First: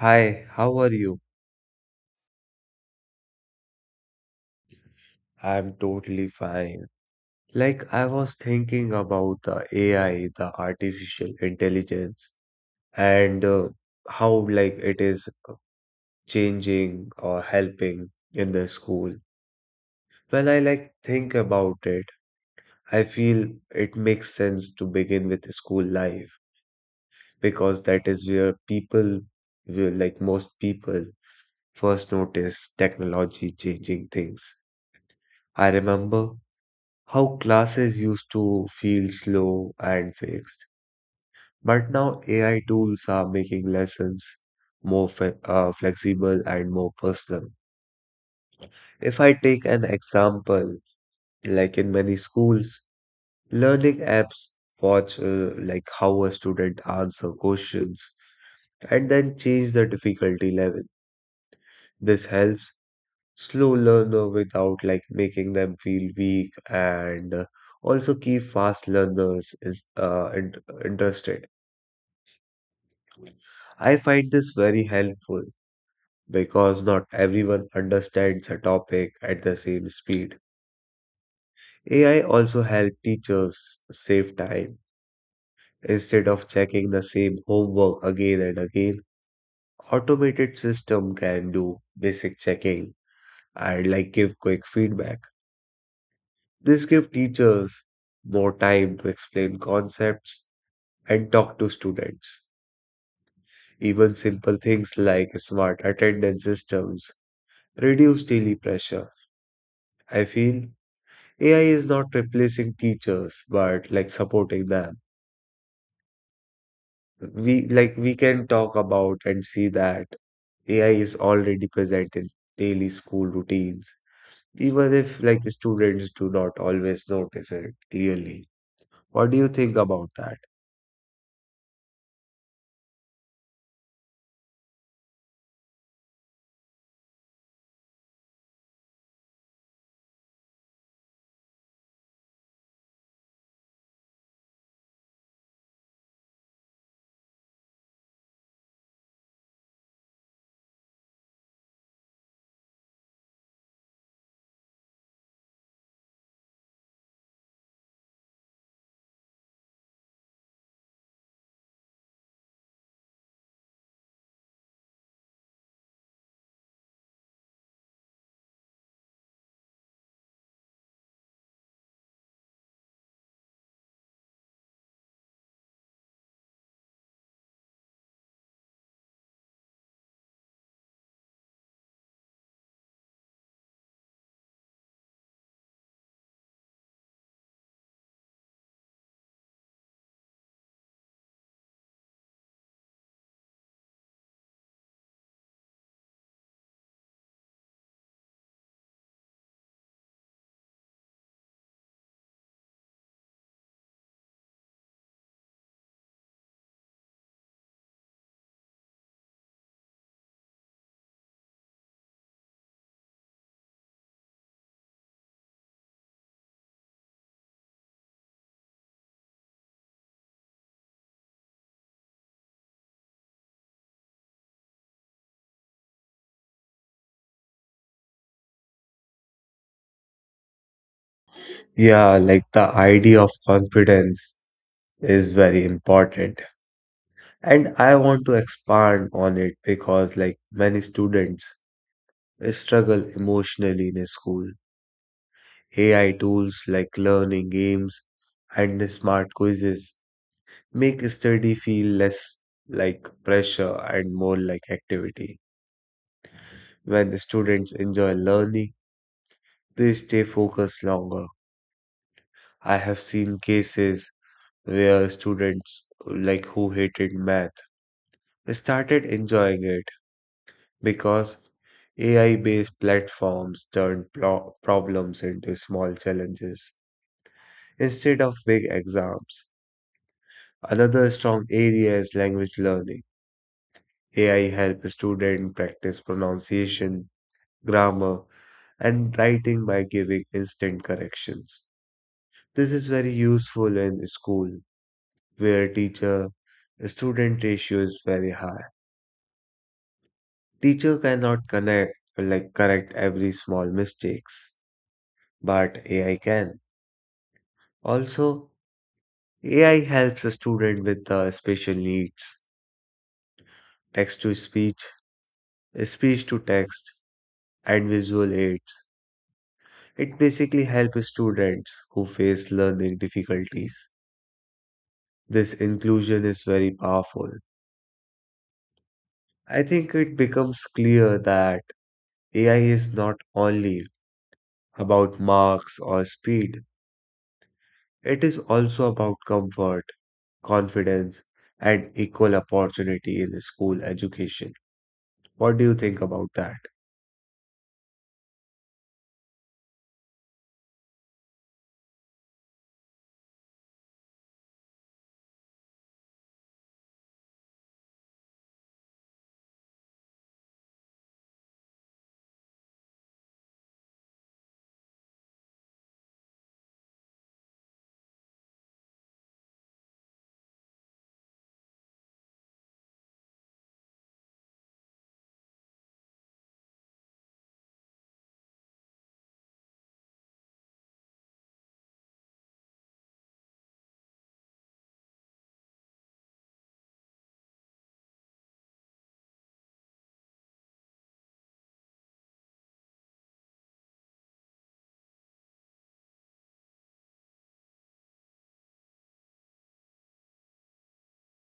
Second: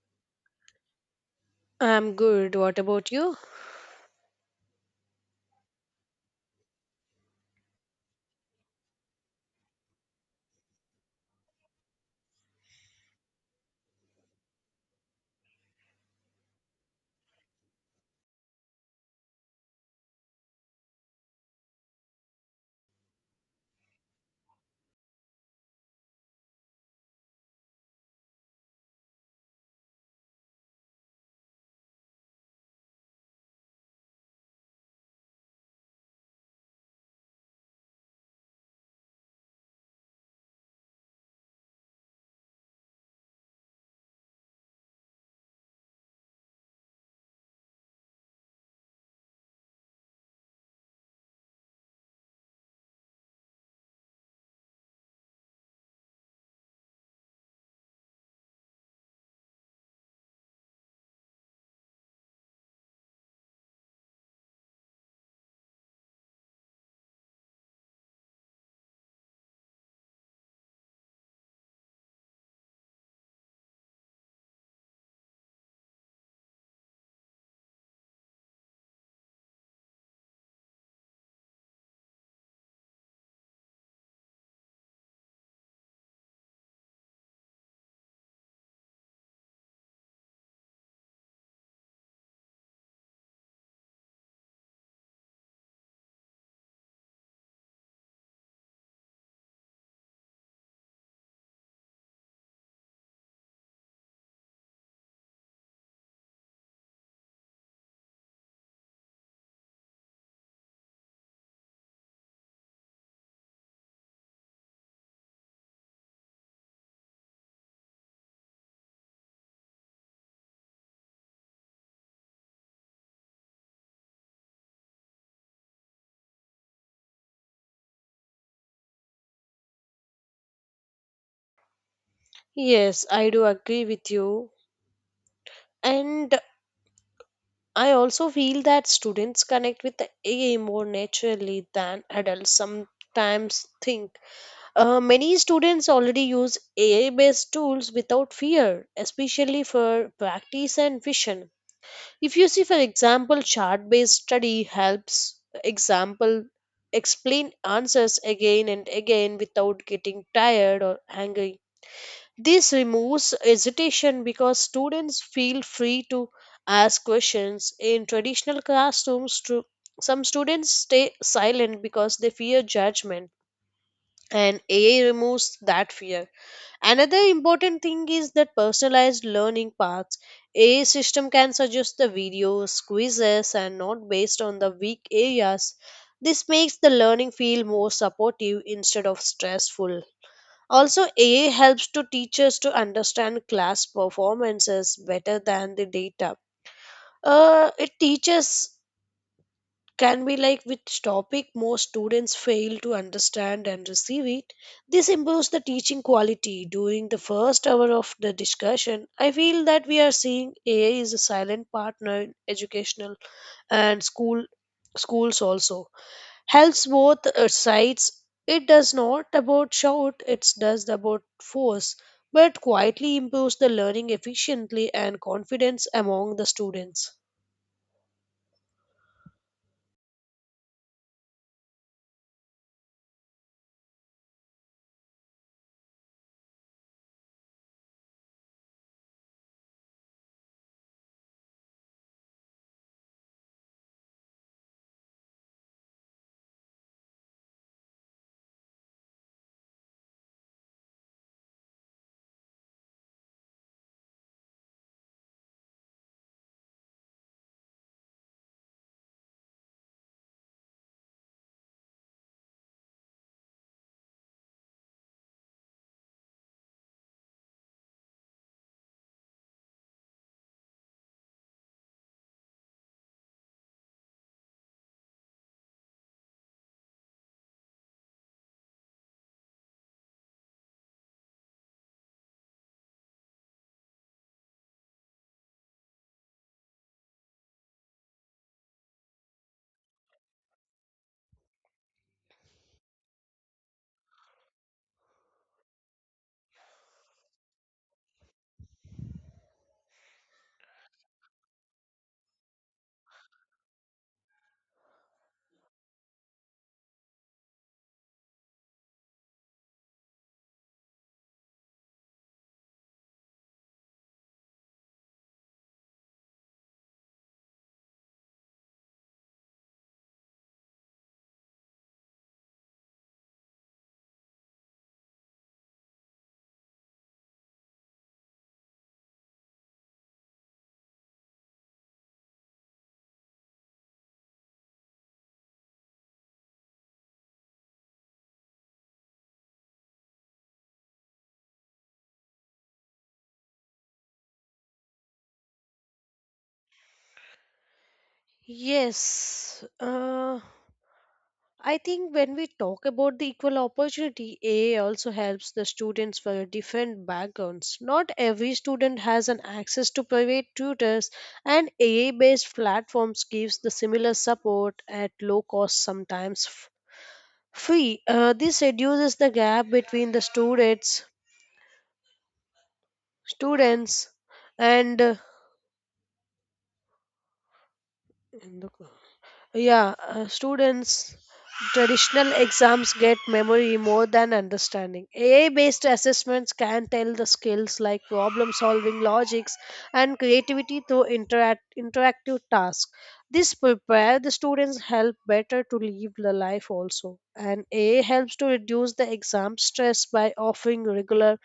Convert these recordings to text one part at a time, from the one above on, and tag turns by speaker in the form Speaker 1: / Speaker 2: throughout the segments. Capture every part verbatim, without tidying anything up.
Speaker 1: Hi, how are you?
Speaker 2: I'm good. What about you?
Speaker 1: I'm totally fine. Like, I was thinking about the A I, the artificial intelligence, and uh, how like it is changing or helping in the school. When I like think about it, I feel it makes sense to begin with school life because that is where people will like most people first notice technology changing things. I remember how classes used to feel slow and fixed, but now A I tools are making lessons more fe uh, flexible and more personal. If I take an example, like in many schools, learning apps watch uh, like how a student answer questions and then change the difficulty level. This helps slow learner without like making them feel weak and uh, also keep fast learners is uh, int- interested. I find this very helpful because not everyone understands a topic at the same speed. A I also help teachers save time. Instead of checking the same homework again and again, automated system can do basic checking and like give quick feedback. This gives teachers more time to explain concepts and talk to students. Even simple things like smart attendance systems reduce daily pressure. I feel A I is not replacing teachers, but like supporting them. We like we can talk about and see that A I is already present in daily school routines, even if like students do not always notice it clearly. What do you think about that?
Speaker 2: Yes, I do agree with you. And I also feel that students connect with the A I more naturally than adults sometimes think. Uh, many students already use A I based tools without fear, especially for practice and vision. If you see, for example, chart based study helps example explain answers again and again without getting tired or angry. This removes hesitation because students feel free to ask questions. In traditional classrooms, stu- some students stay silent because they fear judgment, and A I removes that fear. Another important thing is that personalized learning paths. A I system can suggest the videos, quizzes, and not based on the weak areas. This makes the learning feel more supportive instead of stressful. Also, A I helps to teachers to understand class performances better than the data. Uh, it teaches can be like which topic more students fail to understand and receive it. This improves the teaching quality during the first hour of the discussion. I feel that we are seeing A I is a silent partner in educational and school schools also. Hellsworth recites, it does not about shout, it does about force, but quietly improves the learning efficiently and confidence among the students.
Speaker 1: Yeah, like the idea of confidence is very important. And I want to expand on it because, like many students, struggle emotionally in school. A I tools like learning games and smart quizzes make study feel less like pressure and more like activity. When the students enjoy learning, they stay focused longer. I have seen cases where students like who hated math started enjoying it because A I based platforms turned pro- problems into small challenges instead of big exams. Another strong area is language learning. A I helps students practice pronunciation, grammar, and writing by giving instant corrections. This is very useful in school where teacher student ratio is very high. Teacher cannot connect like correct every small mistakes but A I can. Also, A I helps a student with uh, special needs, text to speech, speech to text, and visual aids. It basically helps students who face learning difficulties. This inclusion is very powerful. I think it becomes clear that A I is not only about marks or speed, it is also about comfort, confidence, and equal opportunity in school education. What do you think about that?
Speaker 2: Yes, uh, I think when we talk about the equal opportunity, A A also helps the students for different backgrounds. Not every student has an access to private tutors, and A A-based platforms gives the similar support at low cost sometimes. Fee. Uh, this reduces the gap between the students, students, and uh, yeah, uh, students. Traditional exams get memory more than understanding. A I based assessments can tell the skills like problem solving, logics, and creativity through interact, interactive tasks. This prepare the students help better to live the life also. And A I helps to reduce the exam stress by offering regular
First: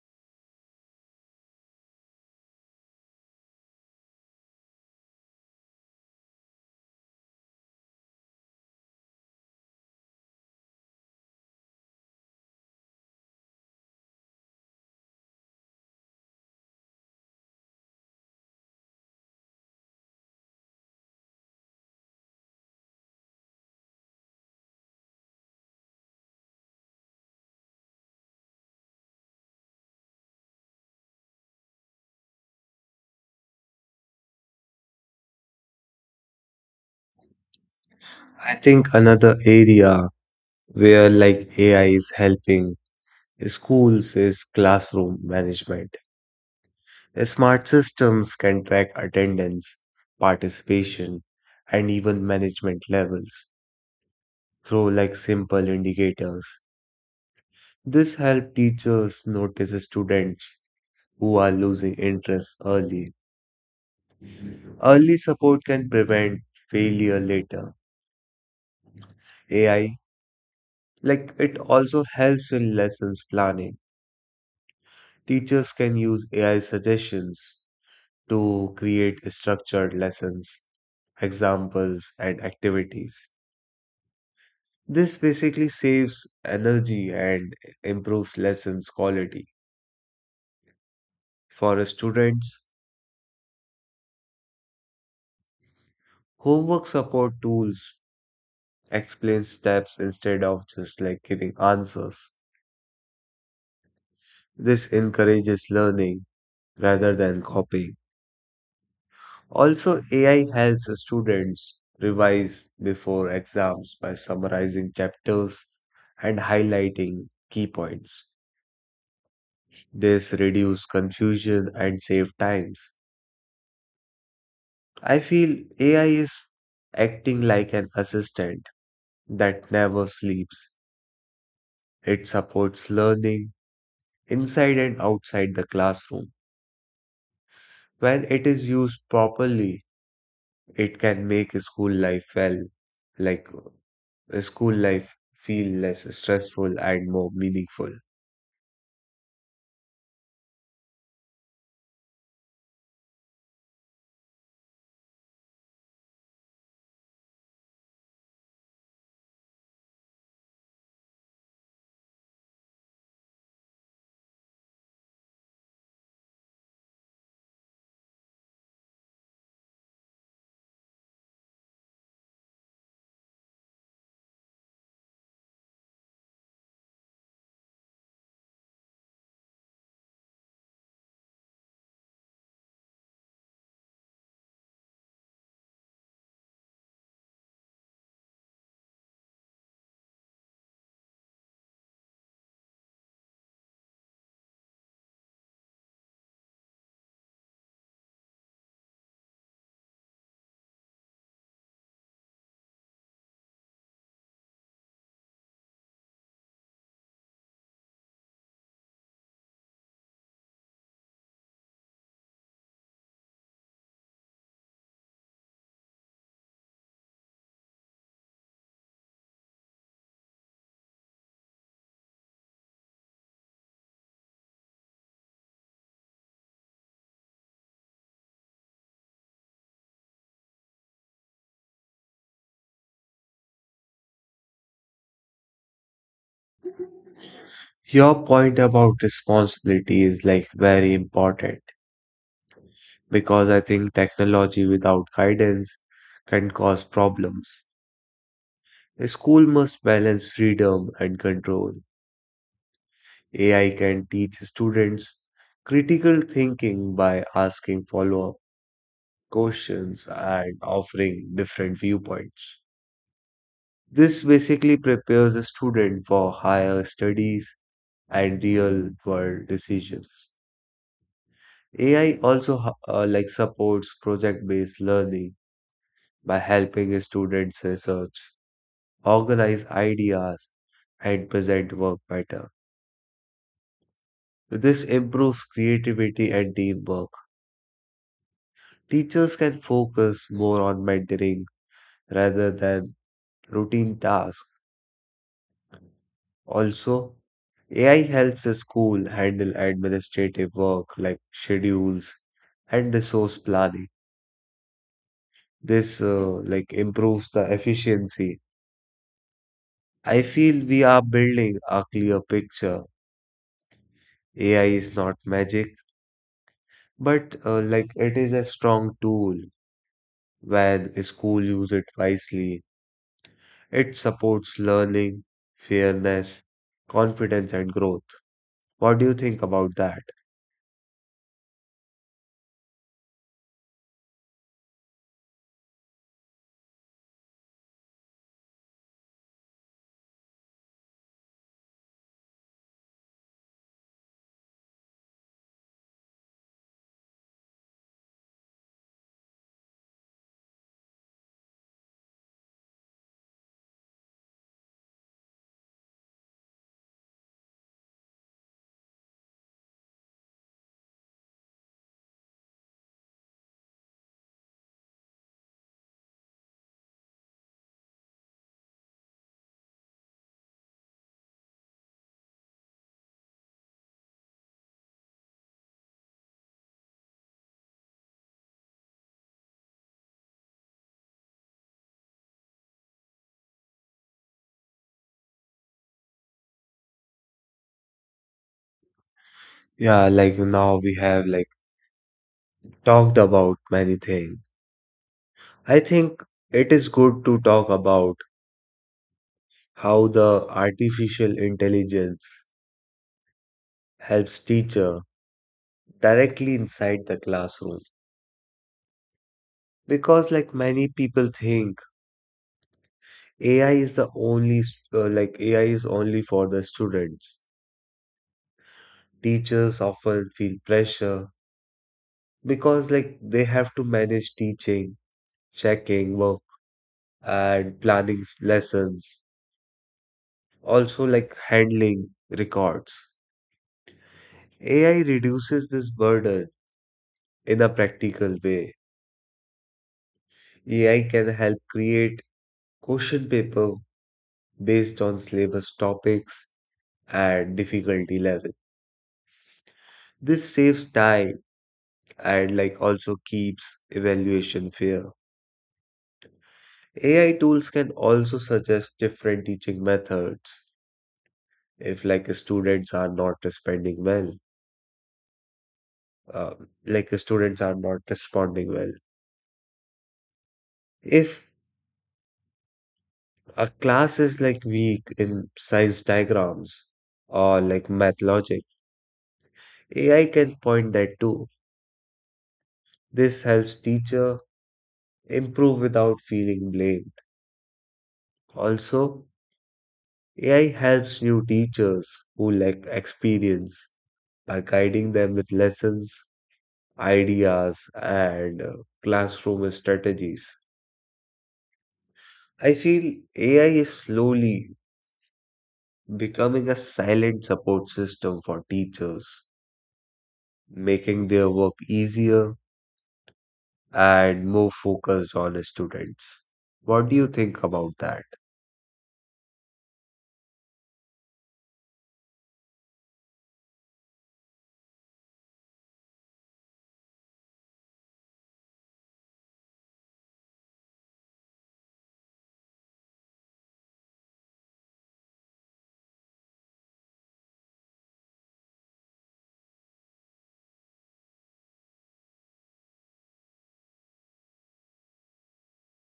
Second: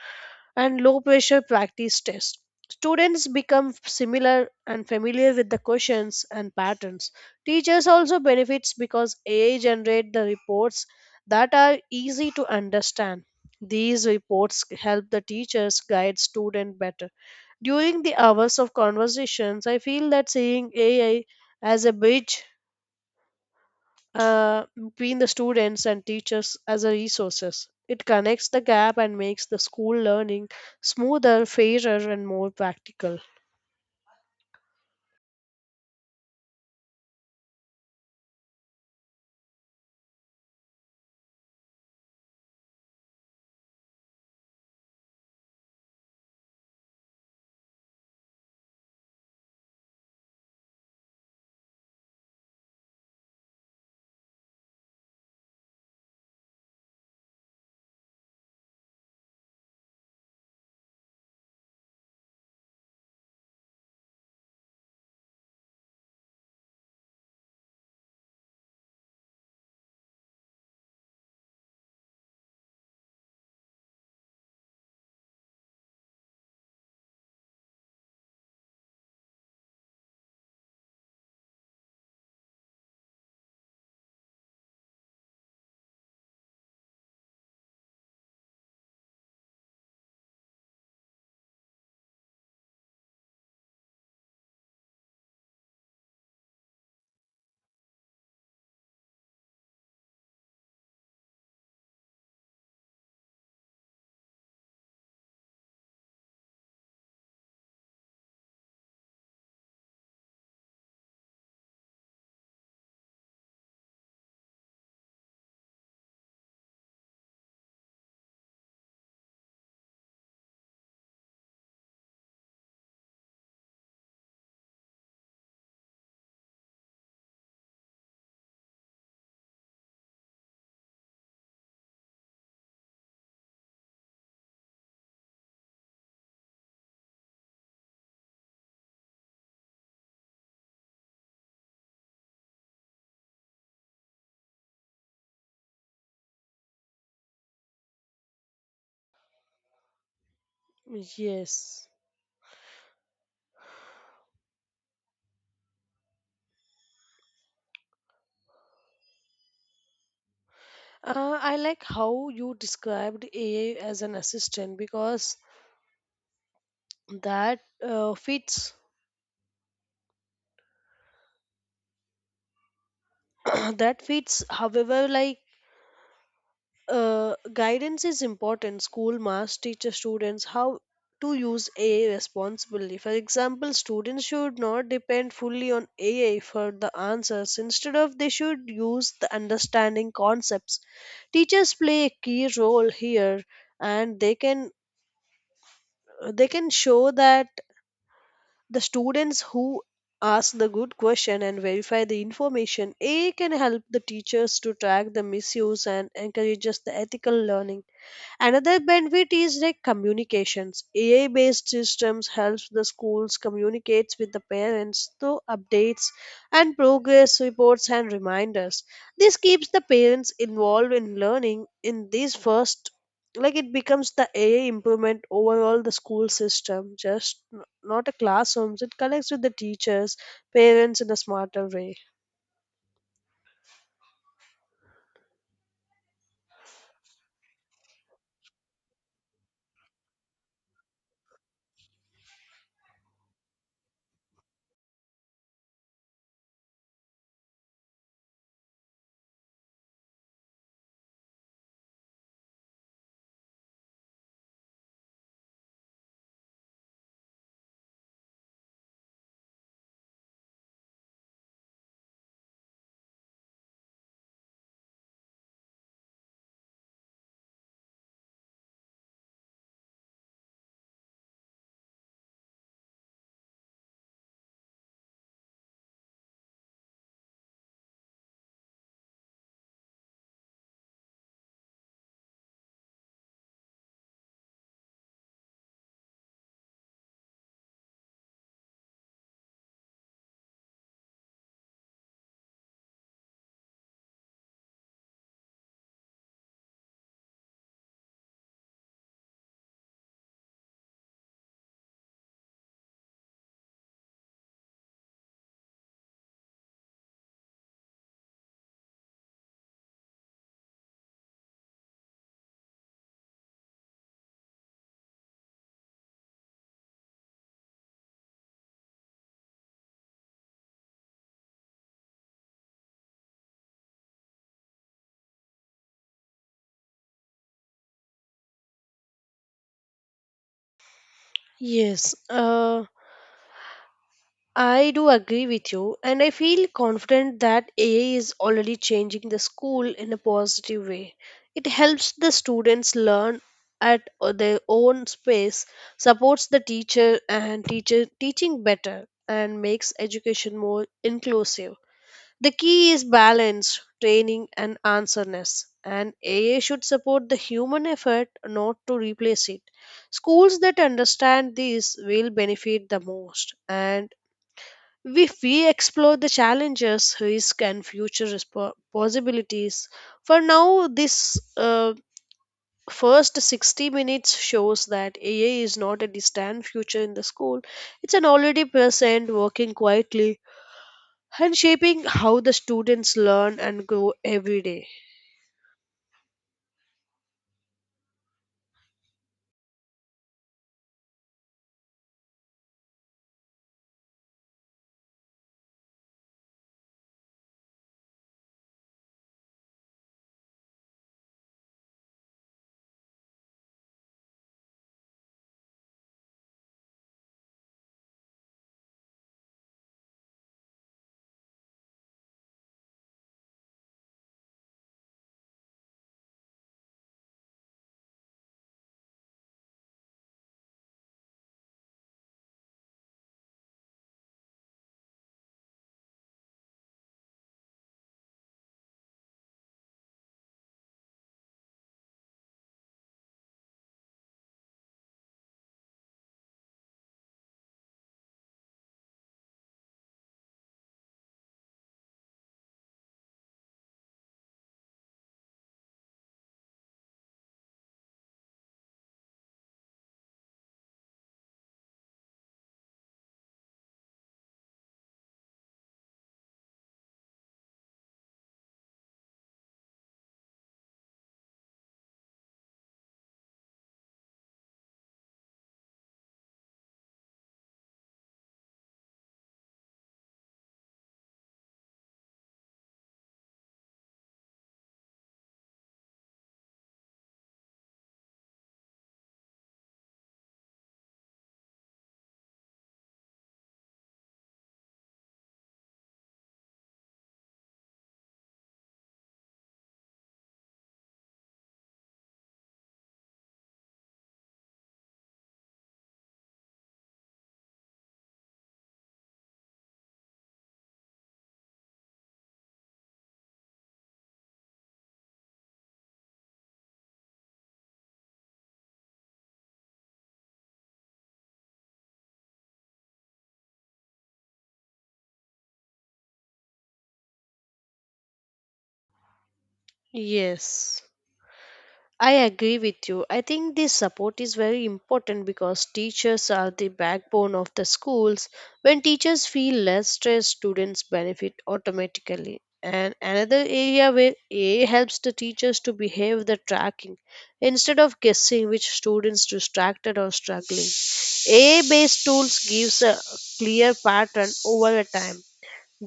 Speaker 2: and low pressure practice tests. Students become similar and familiar with the questions and patterns. Teachers also benefits because A I generate the reports that are easy to understand. These reports help the teachers guide student better. During the hours of conversations, I feel that seeing A I as a bridge, uh, between the students and teachers as a resources. It connects the gap and makes the school learning smoother, fairer, and more practical.
Speaker 1: I think another area where like A I is helping schools is classroom management. Smart systems can track attendance, participation, and even management levels through like simple indicators. This helps teachers notice students who are losing interest early. Early support can prevent failure later. A I, like it also helps in lessons planning. Teachers can use A I suggestions to create structured lessons, examples, and activities. This basically saves energy and improves lessons quality. For students, homework support tools explain steps instead of just like giving answers. This encourages learning rather than copying. Also, A I helps students revise before exams by summarizing chapters and highlighting key points. This reduces confusion and saves times. I feel A I is acting like an assistant that never sleeps. It supports learning inside and outside the classroom. When it is used properly, it can make school life well like school life feel less stressful and more meaningful.
Speaker 2: Yes. Uh, I like how you described A I as an assistant because that uh, fits that fits, however, like uh, guidance is important. School must teach the students how to use A I responsibly. For example, students should not depend fully on A I for the answers. Instead of, they should use the understanding concepts. Teachers play a key role here, and they can they can show that the students who ask the good question and verify the information. A I can help the teachers to track the misuse and encourages the ethical learning. Another benefit is like communications. A I-based systems helps the schools communicates with the parents through updates and progress reports and reminders. This keeps the parents involved in learning in these first, like it becomes the A I improvement overall the school system, just n- not a classrooms. It connects with the teachers, parents in a smarter way.
Speaker 1: Your point about responsibility is like very important because I think technology without guidance can cause problems. A school must balance freedom and control. A I can teach students critical thinking by asking follow-up questions and offering different viewpoints. This basically prepares a student for higher studies and real world decisions. A I also ho- uh, like supports project based learning by helping students research, organize ideas, and present work better. This improves creativity and teamwork. Teachers can focus more on mentoring rather than routine tasks. Also, A I helps the school handle administrative work like schedules and resource planning. This uh, like improves the efficiency. I feel we are building a clear picture. A I is not magic, but uh, like it is a strong tool when a school use it wisely. It supports learning, fairness, confidence, and growth. What do you think about that?
Speaker 2: Yes, uh, I do agree with you, and I feel confident that A I is already changing the school in a positive way. It helps the students learn at their own pace, supports the teacher and teacher teaching better, and makes education more inclusive. The key is balance, training, and answerness, and A I should support the human effort, not to replace it. Schools that understand this will benefit the most, and if we explore the challenges, risk, and future respo- possibilities, for now, this, uh, first sixty minutes shows that A I is not a distant future in the school, it's an already present working quietly and shaping how the students learn and grow every day.
Speaker 1: Yeah, like now we have like talked about many things. I think it is good to talk about how the artificial intelligence helps teacher directly inside the classroom because like many people think ai is the only s- uh, like A I is only for the students. Teachers often feel pressure because like they have to manage teaching, checking work, and planning s- lessons, also like handling records. A I reduces this burden in a practical way. A I can help create question paper based on syllabus topics and difficulty level. This saves time and like also keeps evaluation fair. A I tools can also suggest different teaching methods if like students are not responding well, uh, like students are not responding well. If a class is like weak in science diagrams or like math logic, A I can point that too. This helps teacher improve without feeling blamed. Also, A I helps new teachers who lack experience by guiding them with lessons, ideas, and uh, classroom strategies. I feel A I is slowly becoming a silent support system for teachers, making their work easier and more focused on students. What do you think about that?
Speaker 2: Yes. I agree with you. I think this support is very important because teachers are the backbone of the schools. When teachers feel less stress, students benefit automatically. And another area where A helps the teachers to behave the tracking instead of guessing which students distracted or struggling. A based tools gives a clear pattern over a time.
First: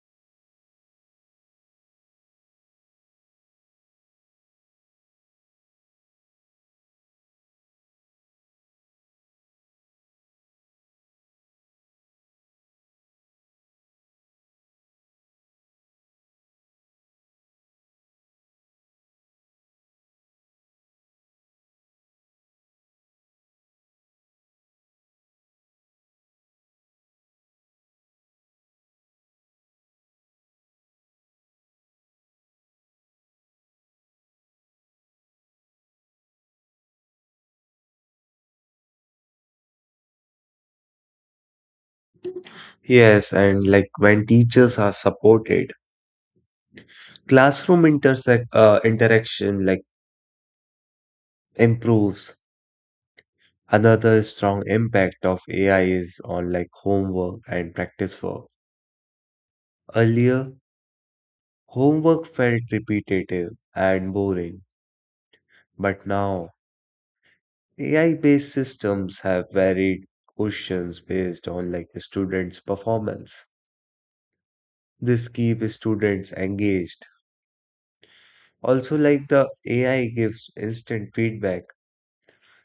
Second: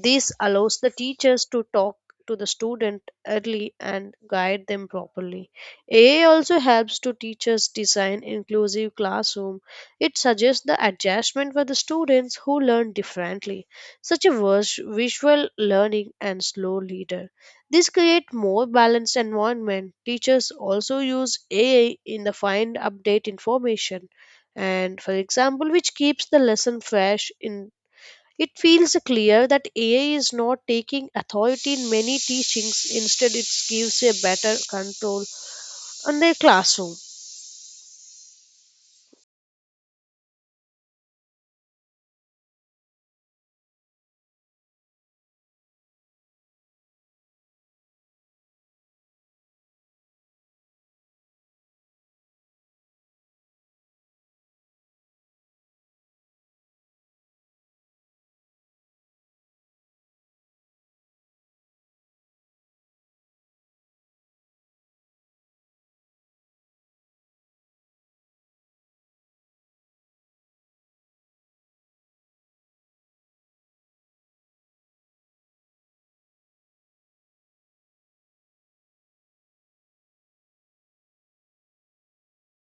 Speaker 2: This allows the teachers to talk to the student early and guide them properly. A I also helps to teachers design inclusive classroom. It suggests the adjustment for the students who learn differently, such as vis- visual learning and slow leader. This create more balanced environment. Teachers also use A I in the find update information and for example which keeps the lesson fresh in. It feels clear that A I is not taking authority in many teachings, instead, it gives a better control on their classroom.
Speaker 1: Yes, and like when teachers are supported, classroom intersect uh, interaction like improves. Another strong impact of A I is on like homework and practice work. Earlier, homework felt repetitive and boring, but now A I-based systems have varied questions based on like the students' performance. This keeps students engaged. Also, like the A I gives instant feedback,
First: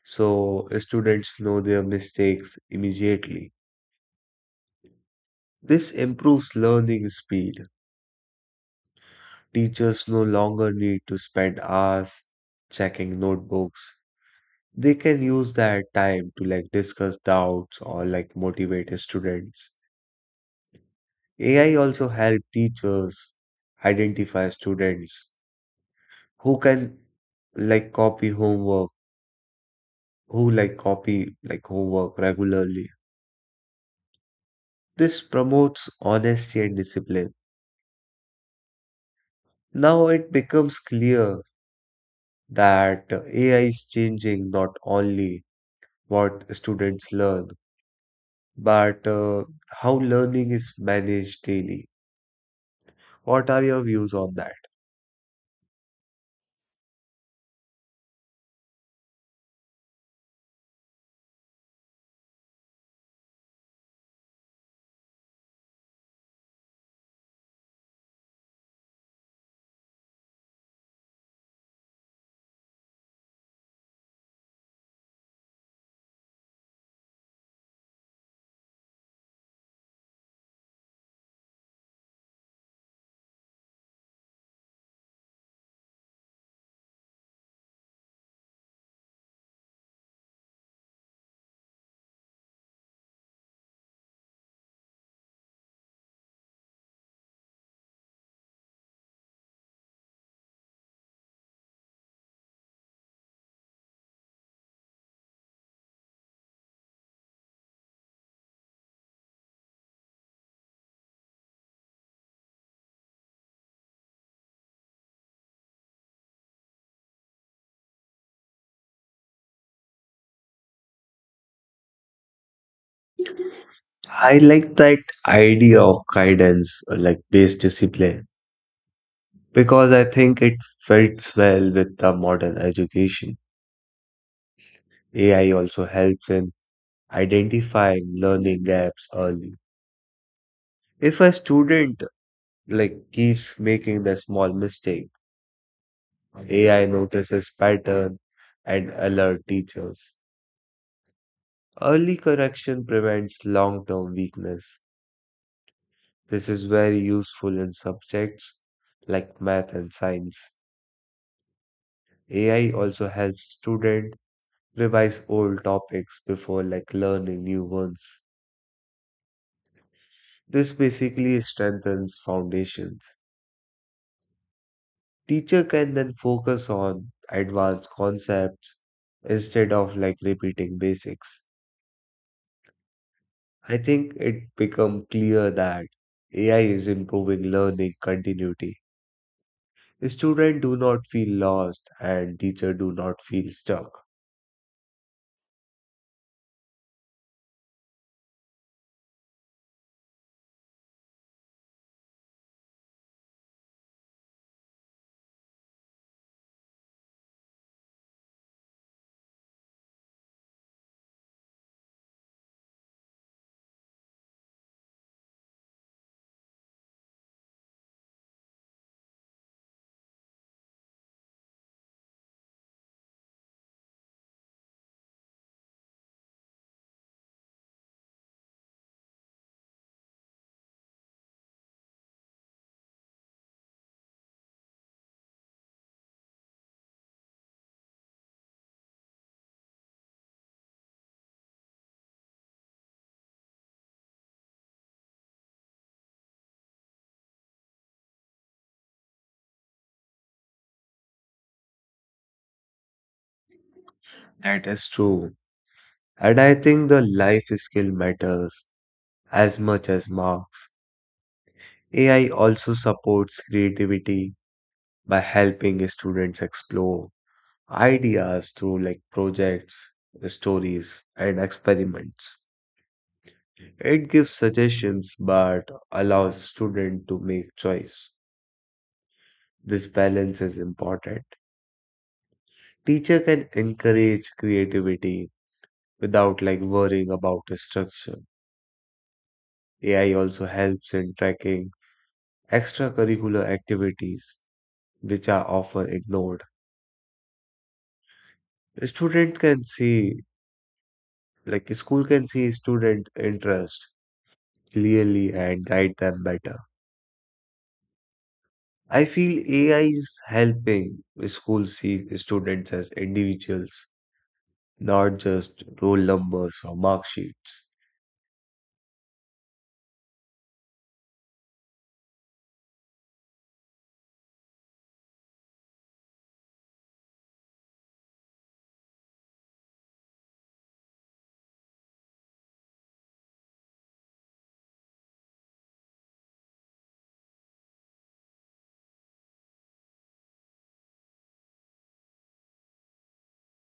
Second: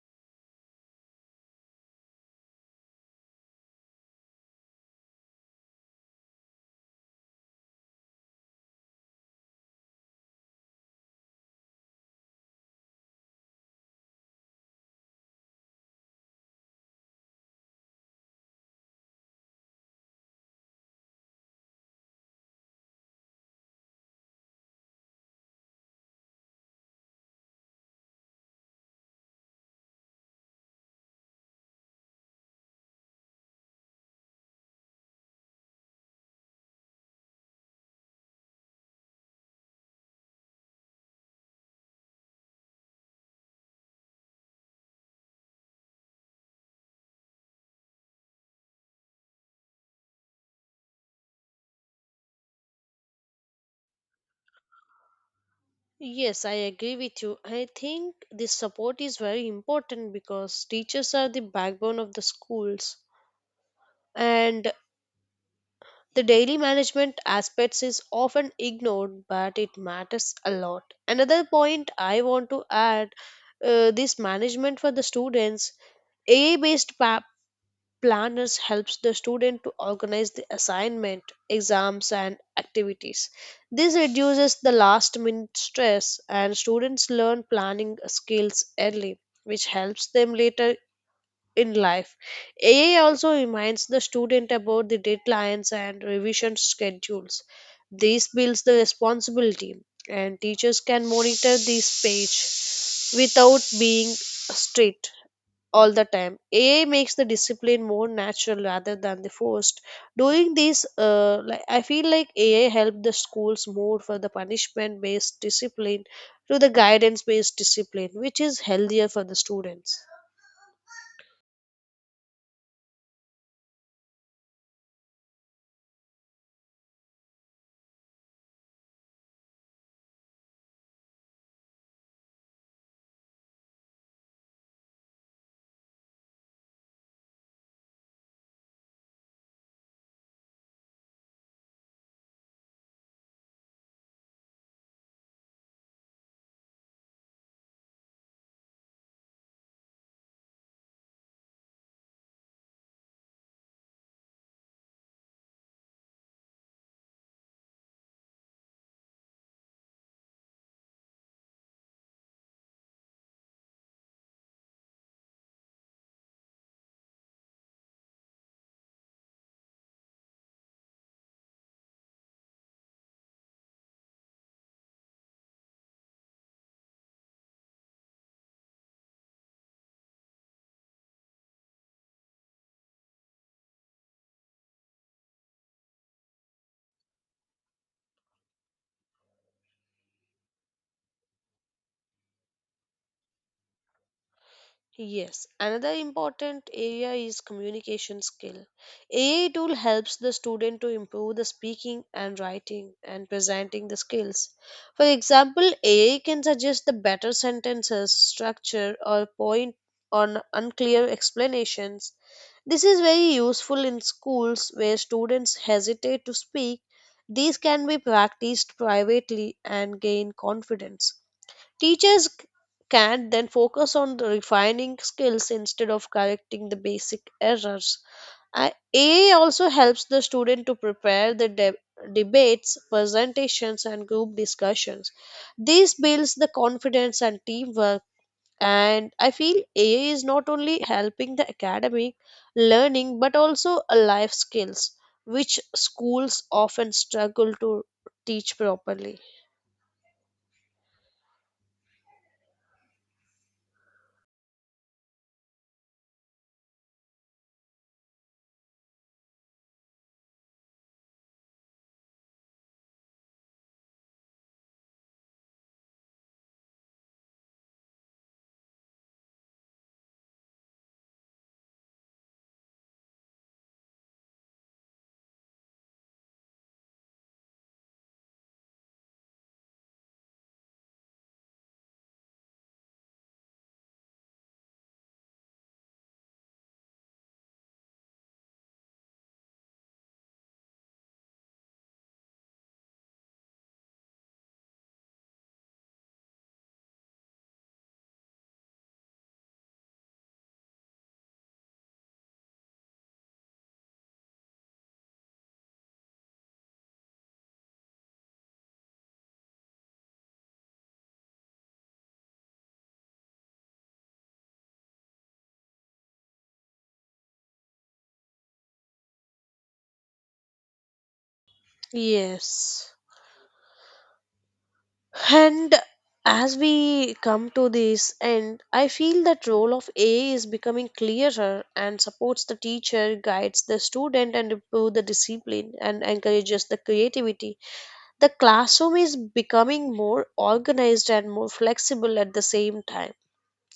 Speaker 1: so students know their mistakes immediately. This improves learning speed. Teachers no longer need to spend hours checking notebooks. They can use that time to like discuss doubts or like motivate students. A I also help teachers identify students who can like copy homework, who like copy like homework regularly. This promotes honesty and discipline. Now it becomes clear that A I is changing not only what students learn but uh, how learning is managed daily. What are your views on that?
Speaker 2: Yes, I agree with you. I think this support is very important because teachers are the backbone of the schools and the daily management aspects is often ignored but it matters a lot. Another point I want to add, uh, this management for the students. A I based Planners helps the student to organize the assignment, exams and activities. This reduces the last minute stress and students learn planning skills early, which helps them later in life. A A also reminds the student about the deadlines and revision schedules. This builds the responsibility and teachers can monitor this page without being strict all the time. A I makes the discipline more natural rather than the forced. Doing this, uh, like I feel like A I helped the schools more for the punishment-based discipline to the guidance-based discipline, which is healthier for the students.
Speaker 1: I like that idea of guidance, uh, like based discipline, because I think it fits well with the modern education. A I also helps in identifying learning gaps early. If a student like keeps making the small mistake, A I notices pattern and alert teachers. Early correction prevents long-term weakness. This is very useful in subjects like math and science. A I also helps students revise old topics before like learning new ones. This basically strengthens foundations. Teacher can then focus on advanced concepts instead of like repeating basics. I think it become clear that A I is improving learning continuity. Students do not feel lost and teacher do not feel stuck.
Speaker 2: Yes, another important area is communication skill. A I tool helps the student to improve the speaking and writing and presenting the skills. For example, A I can suggest the better sentences, structure or point on unclear explanations. This is very useful in schools where students hesitate to speak. These can be practiced privately and gain confidence. Teachers c- can then focus on the refining skills instead of correcting the basic errors. A- AI also helps the student to prepare the de- debates, presentations, and group discussions. This builds the confidence and teamwork. And I feel A I is not only helping the academic learning but also a life skills, which schools often struggle to teach properly.
Speaker 1: That is true. And I think the life skill matters as much as marks. A I also supports creativity by helping students explore ideas through like projects, stories, and experiments. It gives suggestions but allows students to make choice. This balance is important. Teacher can encourage creativity without like worrying about the structure. A I also helps in tracking extracurricular activities which are often ignored. A student can see, like school can see student interest clearly and guide them better. I feel A I is helping school see students as individuals, not just roll numbers or mark sheets.
Speaker 2: Yes. And as we come to this end, I feel that role of A I is becoming clearer and supports the teacher, guides the student, and improve the discipline and encourages the creativity. The classroom is becoming more organized and more flexible at the same time.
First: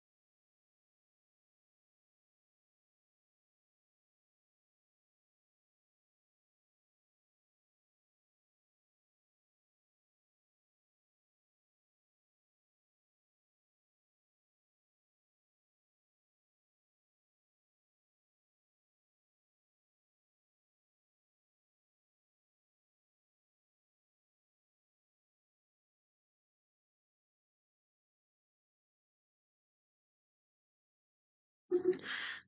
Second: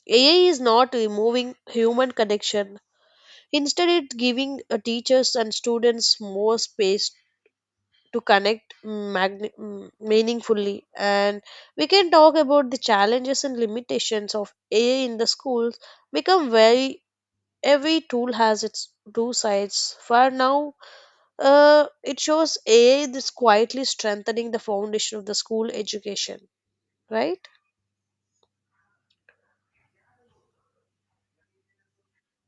Speaker 2: A I is not removing human connection. Instead, it's giving, uh, teachers and students more space to connect mm, magni- mm, meaningfully. And we can talk about the challenges and limitations of AI in the schools become very. Every tool has its two sides. For now, uh, it shows AI is quietly strengthening the foundation of the school education, right?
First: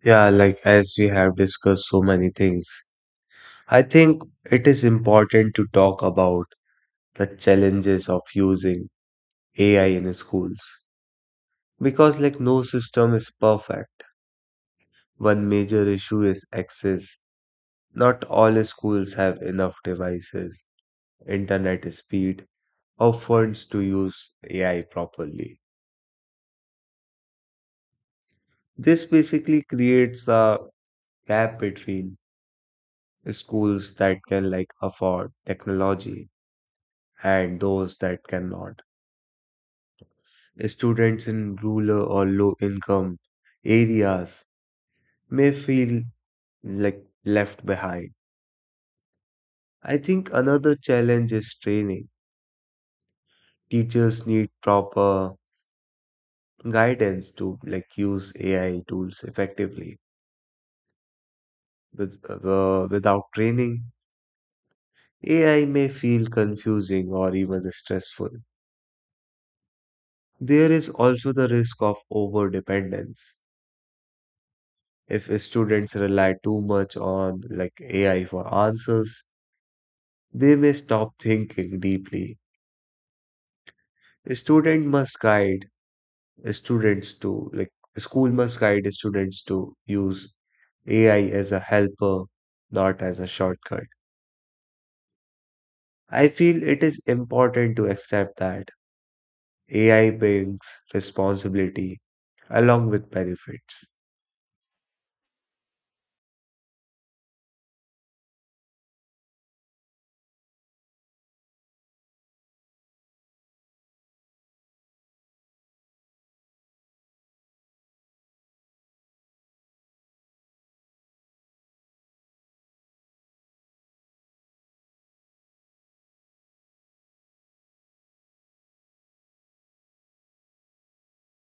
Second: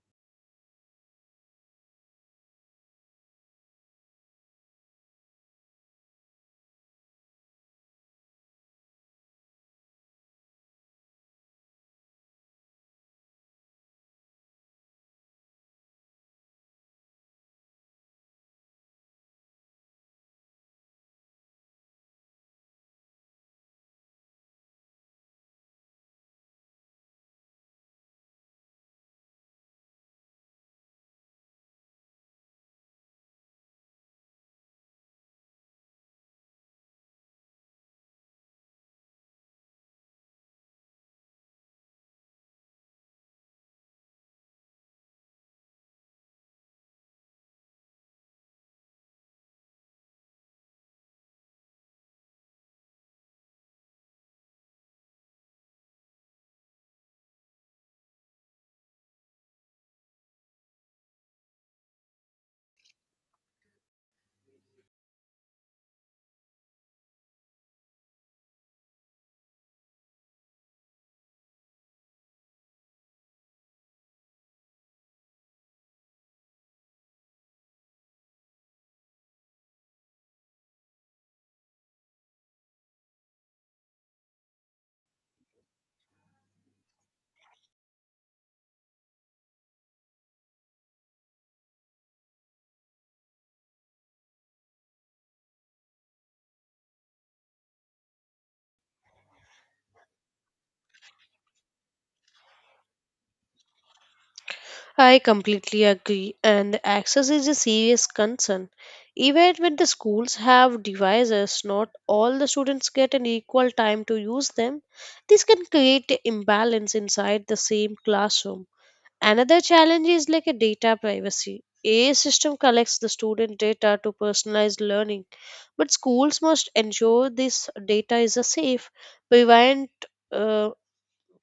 Speaker 1: Yeah, like as we have discussed so many things, I think it is important to talk about the challenges of using A I in schools. Because like no system is perfect. One major issue is access. Not all schools have enough devices, internet speed, or funds to use A I properly. This basically creates a gap between schools that can like afford technology and those that cannot. Students in rural or low income areas may feel like left behind. I think another challenge is training. Teachers need proper guidance to like use A I tools effectively. With, uh, without training, A I may feel confusing or even stressful. There is also the risk of over dependence. If students rely too much on like A I for answers, they may stop thinking deeply. A student must guide students to like school must guide students to use A I as a helper, not as a shortcut. I feel it is important to accept that A I brings responsibility along with benefits.
Speaker 2: I completely agree, and the access is a serious concern. Even when the schools have devices, not all the students get an equal time to use them. This can create an imbalance inside the same classroom. Another challenge is like a data privacy. A system collects the student data to personalize learning, but schools must ensure this data is a safe, prevent, uh,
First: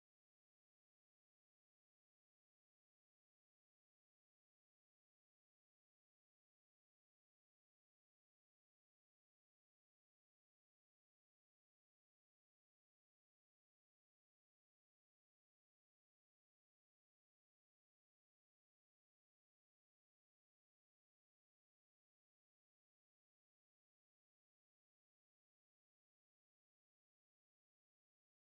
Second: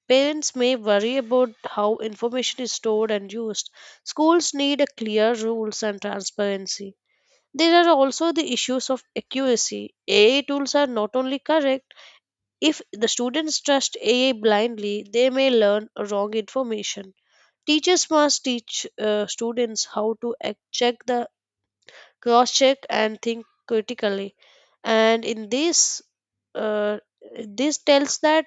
Speaker 2: parents may worry about how information is stored and used. Schools need a clear rules and transparency. There are also the issues of accuracy. A I tools are not only correct, if the students trust A I blindly, they may learn wrong information. Teachers must teach, uh, students how to ac- check the cross check and think critically. And in this, uh, this tells that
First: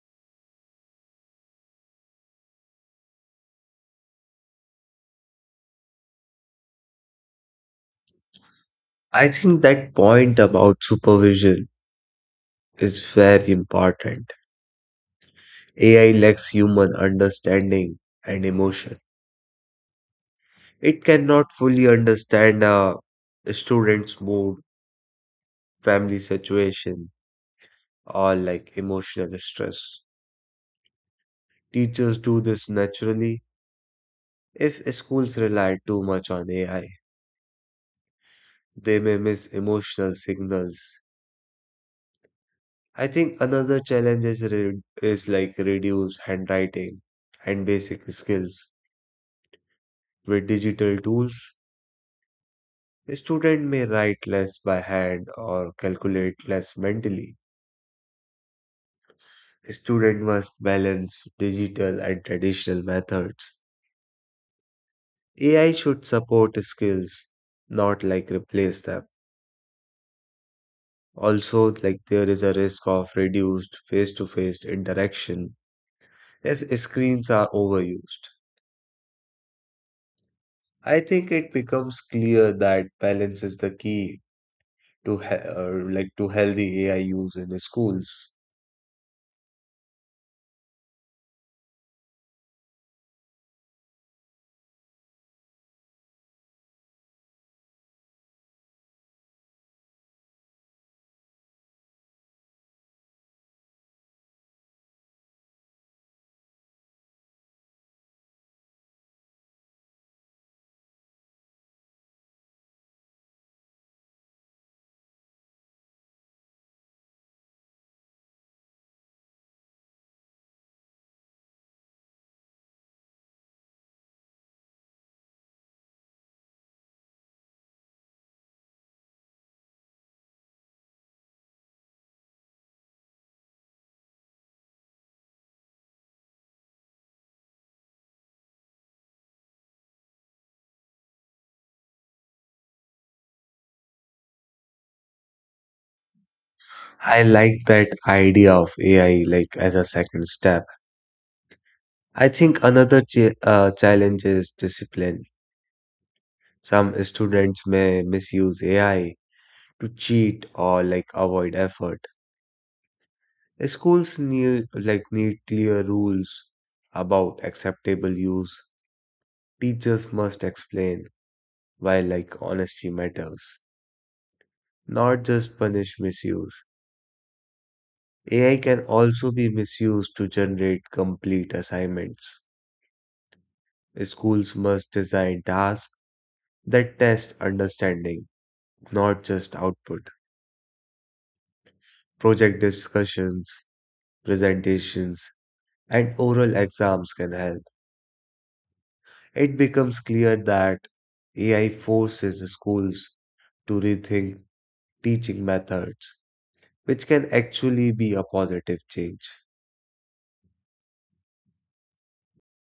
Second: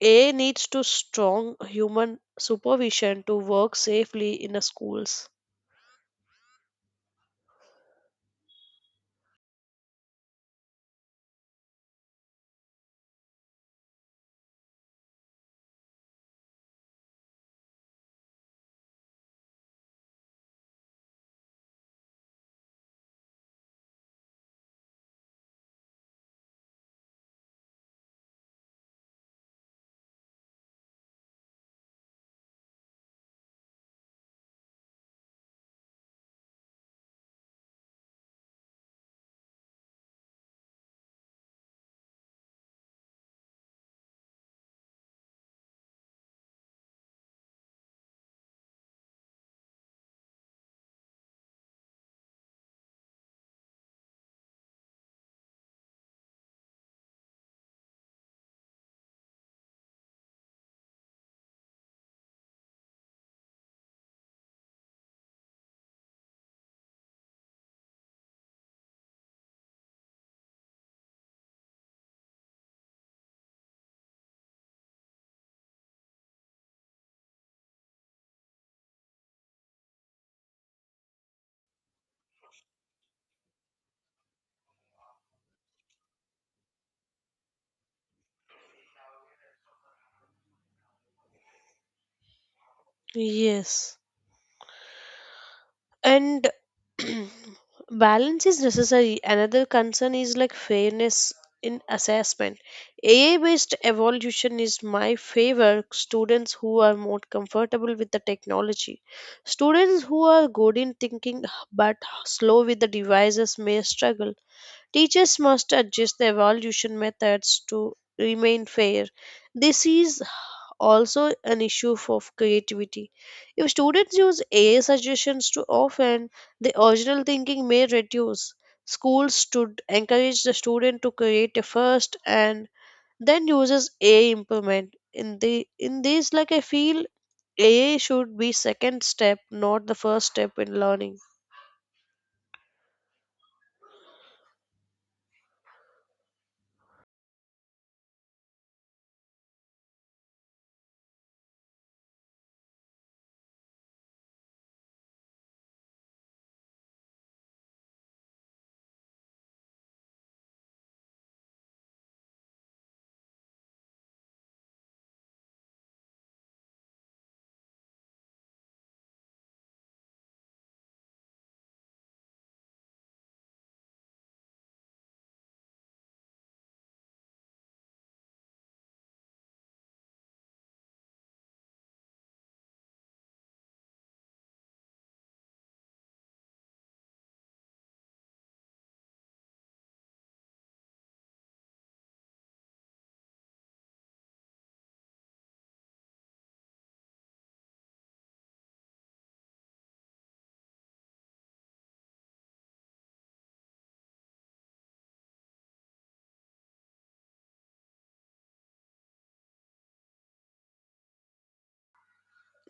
Speaker 2: a needs to strong human supervision to work safely in the schools.
Speaker 1: I think that point about supervision is very important. A I lacks human understanding and emotion. It cannot fully understand a student's mood, family situation, or like emotional stress. Teachers do this naturally. If schools rely too much on A I, they may miss emotional signals. I think another challenge is, re- is like reduced handwriting and basic skills. With digital tools, a student may write less by hand or calculate less mentally. A student must balance digital and traditional methods. A I should support skills, not like replace them. Also, like there is a risk of reduced face-to-face interaction if screens are overused. I think it becomes clear that balance is the key to he- or like to healthy A I use in schools.
Speaker 2: Yes. And balance is necessary. Another concern is like fairness in assessment. A I based evolution is my favor students who are more comfortable with the technology. Students who are good in thinking but slow with the devices may struggle. Teachers must adjust the evaluation methods to remain fair. This is also an issue of creativity. If students use A I suggestions too often, the original thinking may reduce. Schools should encourage the student to create a first and then uses A I implement. In the in this, like I feel A I should be second step, not the first step in learning.
Speaker 1: I like that idea of A I like as a second step. I think another ch- uh, challenge is discipline. Some students may misuse A I to cheat or like avoid effort. Schools need like need clear rules about acceptable use. Teachers must explain while like honesty matters, not just punish misuse. A I can also be misused to generate complete assignments. Schools must design tasks that test understanding, not just output. Project discussions, presentations, and oral exams can help. It becomes clear that A I forces schools to rethink teaching methods, which can actually be a positive change.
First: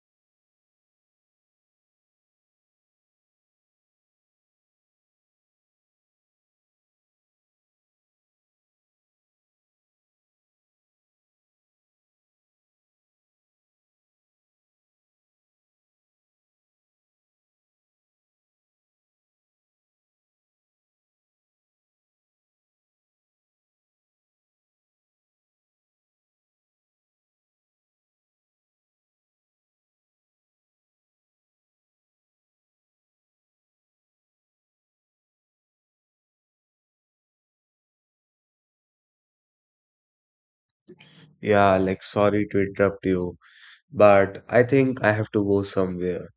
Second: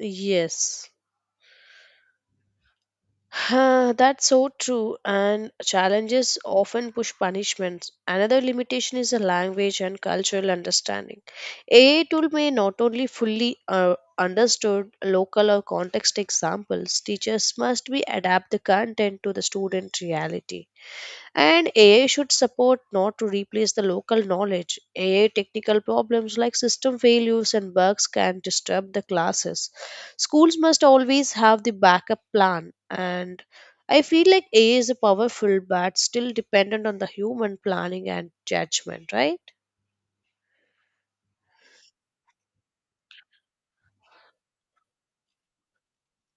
Speaker 2: Yes. That's so true, and challenges often push punishments. Another limitation is the language and cultural understanding. A I tool may not only fully, uh, understood local or context examples, teachers must be adapt the content to the student reality. And A I should support not to replace the local knowledge. A I technical problems like system failures and bugs can disturb the classes. Schools must always have the backup plan and I feel like A I is a powerful but still dependent on the human planning and judgment, right?
Speaker 1: Yeah, like sorry to interrupt you, but I think I have to go somewhere.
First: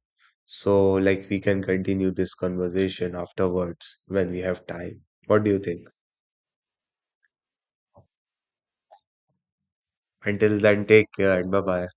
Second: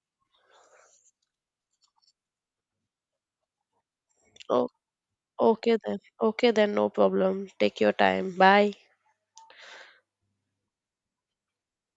Speaker 1: So, like, we can continue this conversation afterwards when we have
Speaker 2: Oh,
Speaker 1: time. What do you
Speaker 2: okay
Speaker 1: think?
Speaker 2: then. Okay then, no problem. Take your time. Bye.
Speaker 1: Until then, take care and bye bye.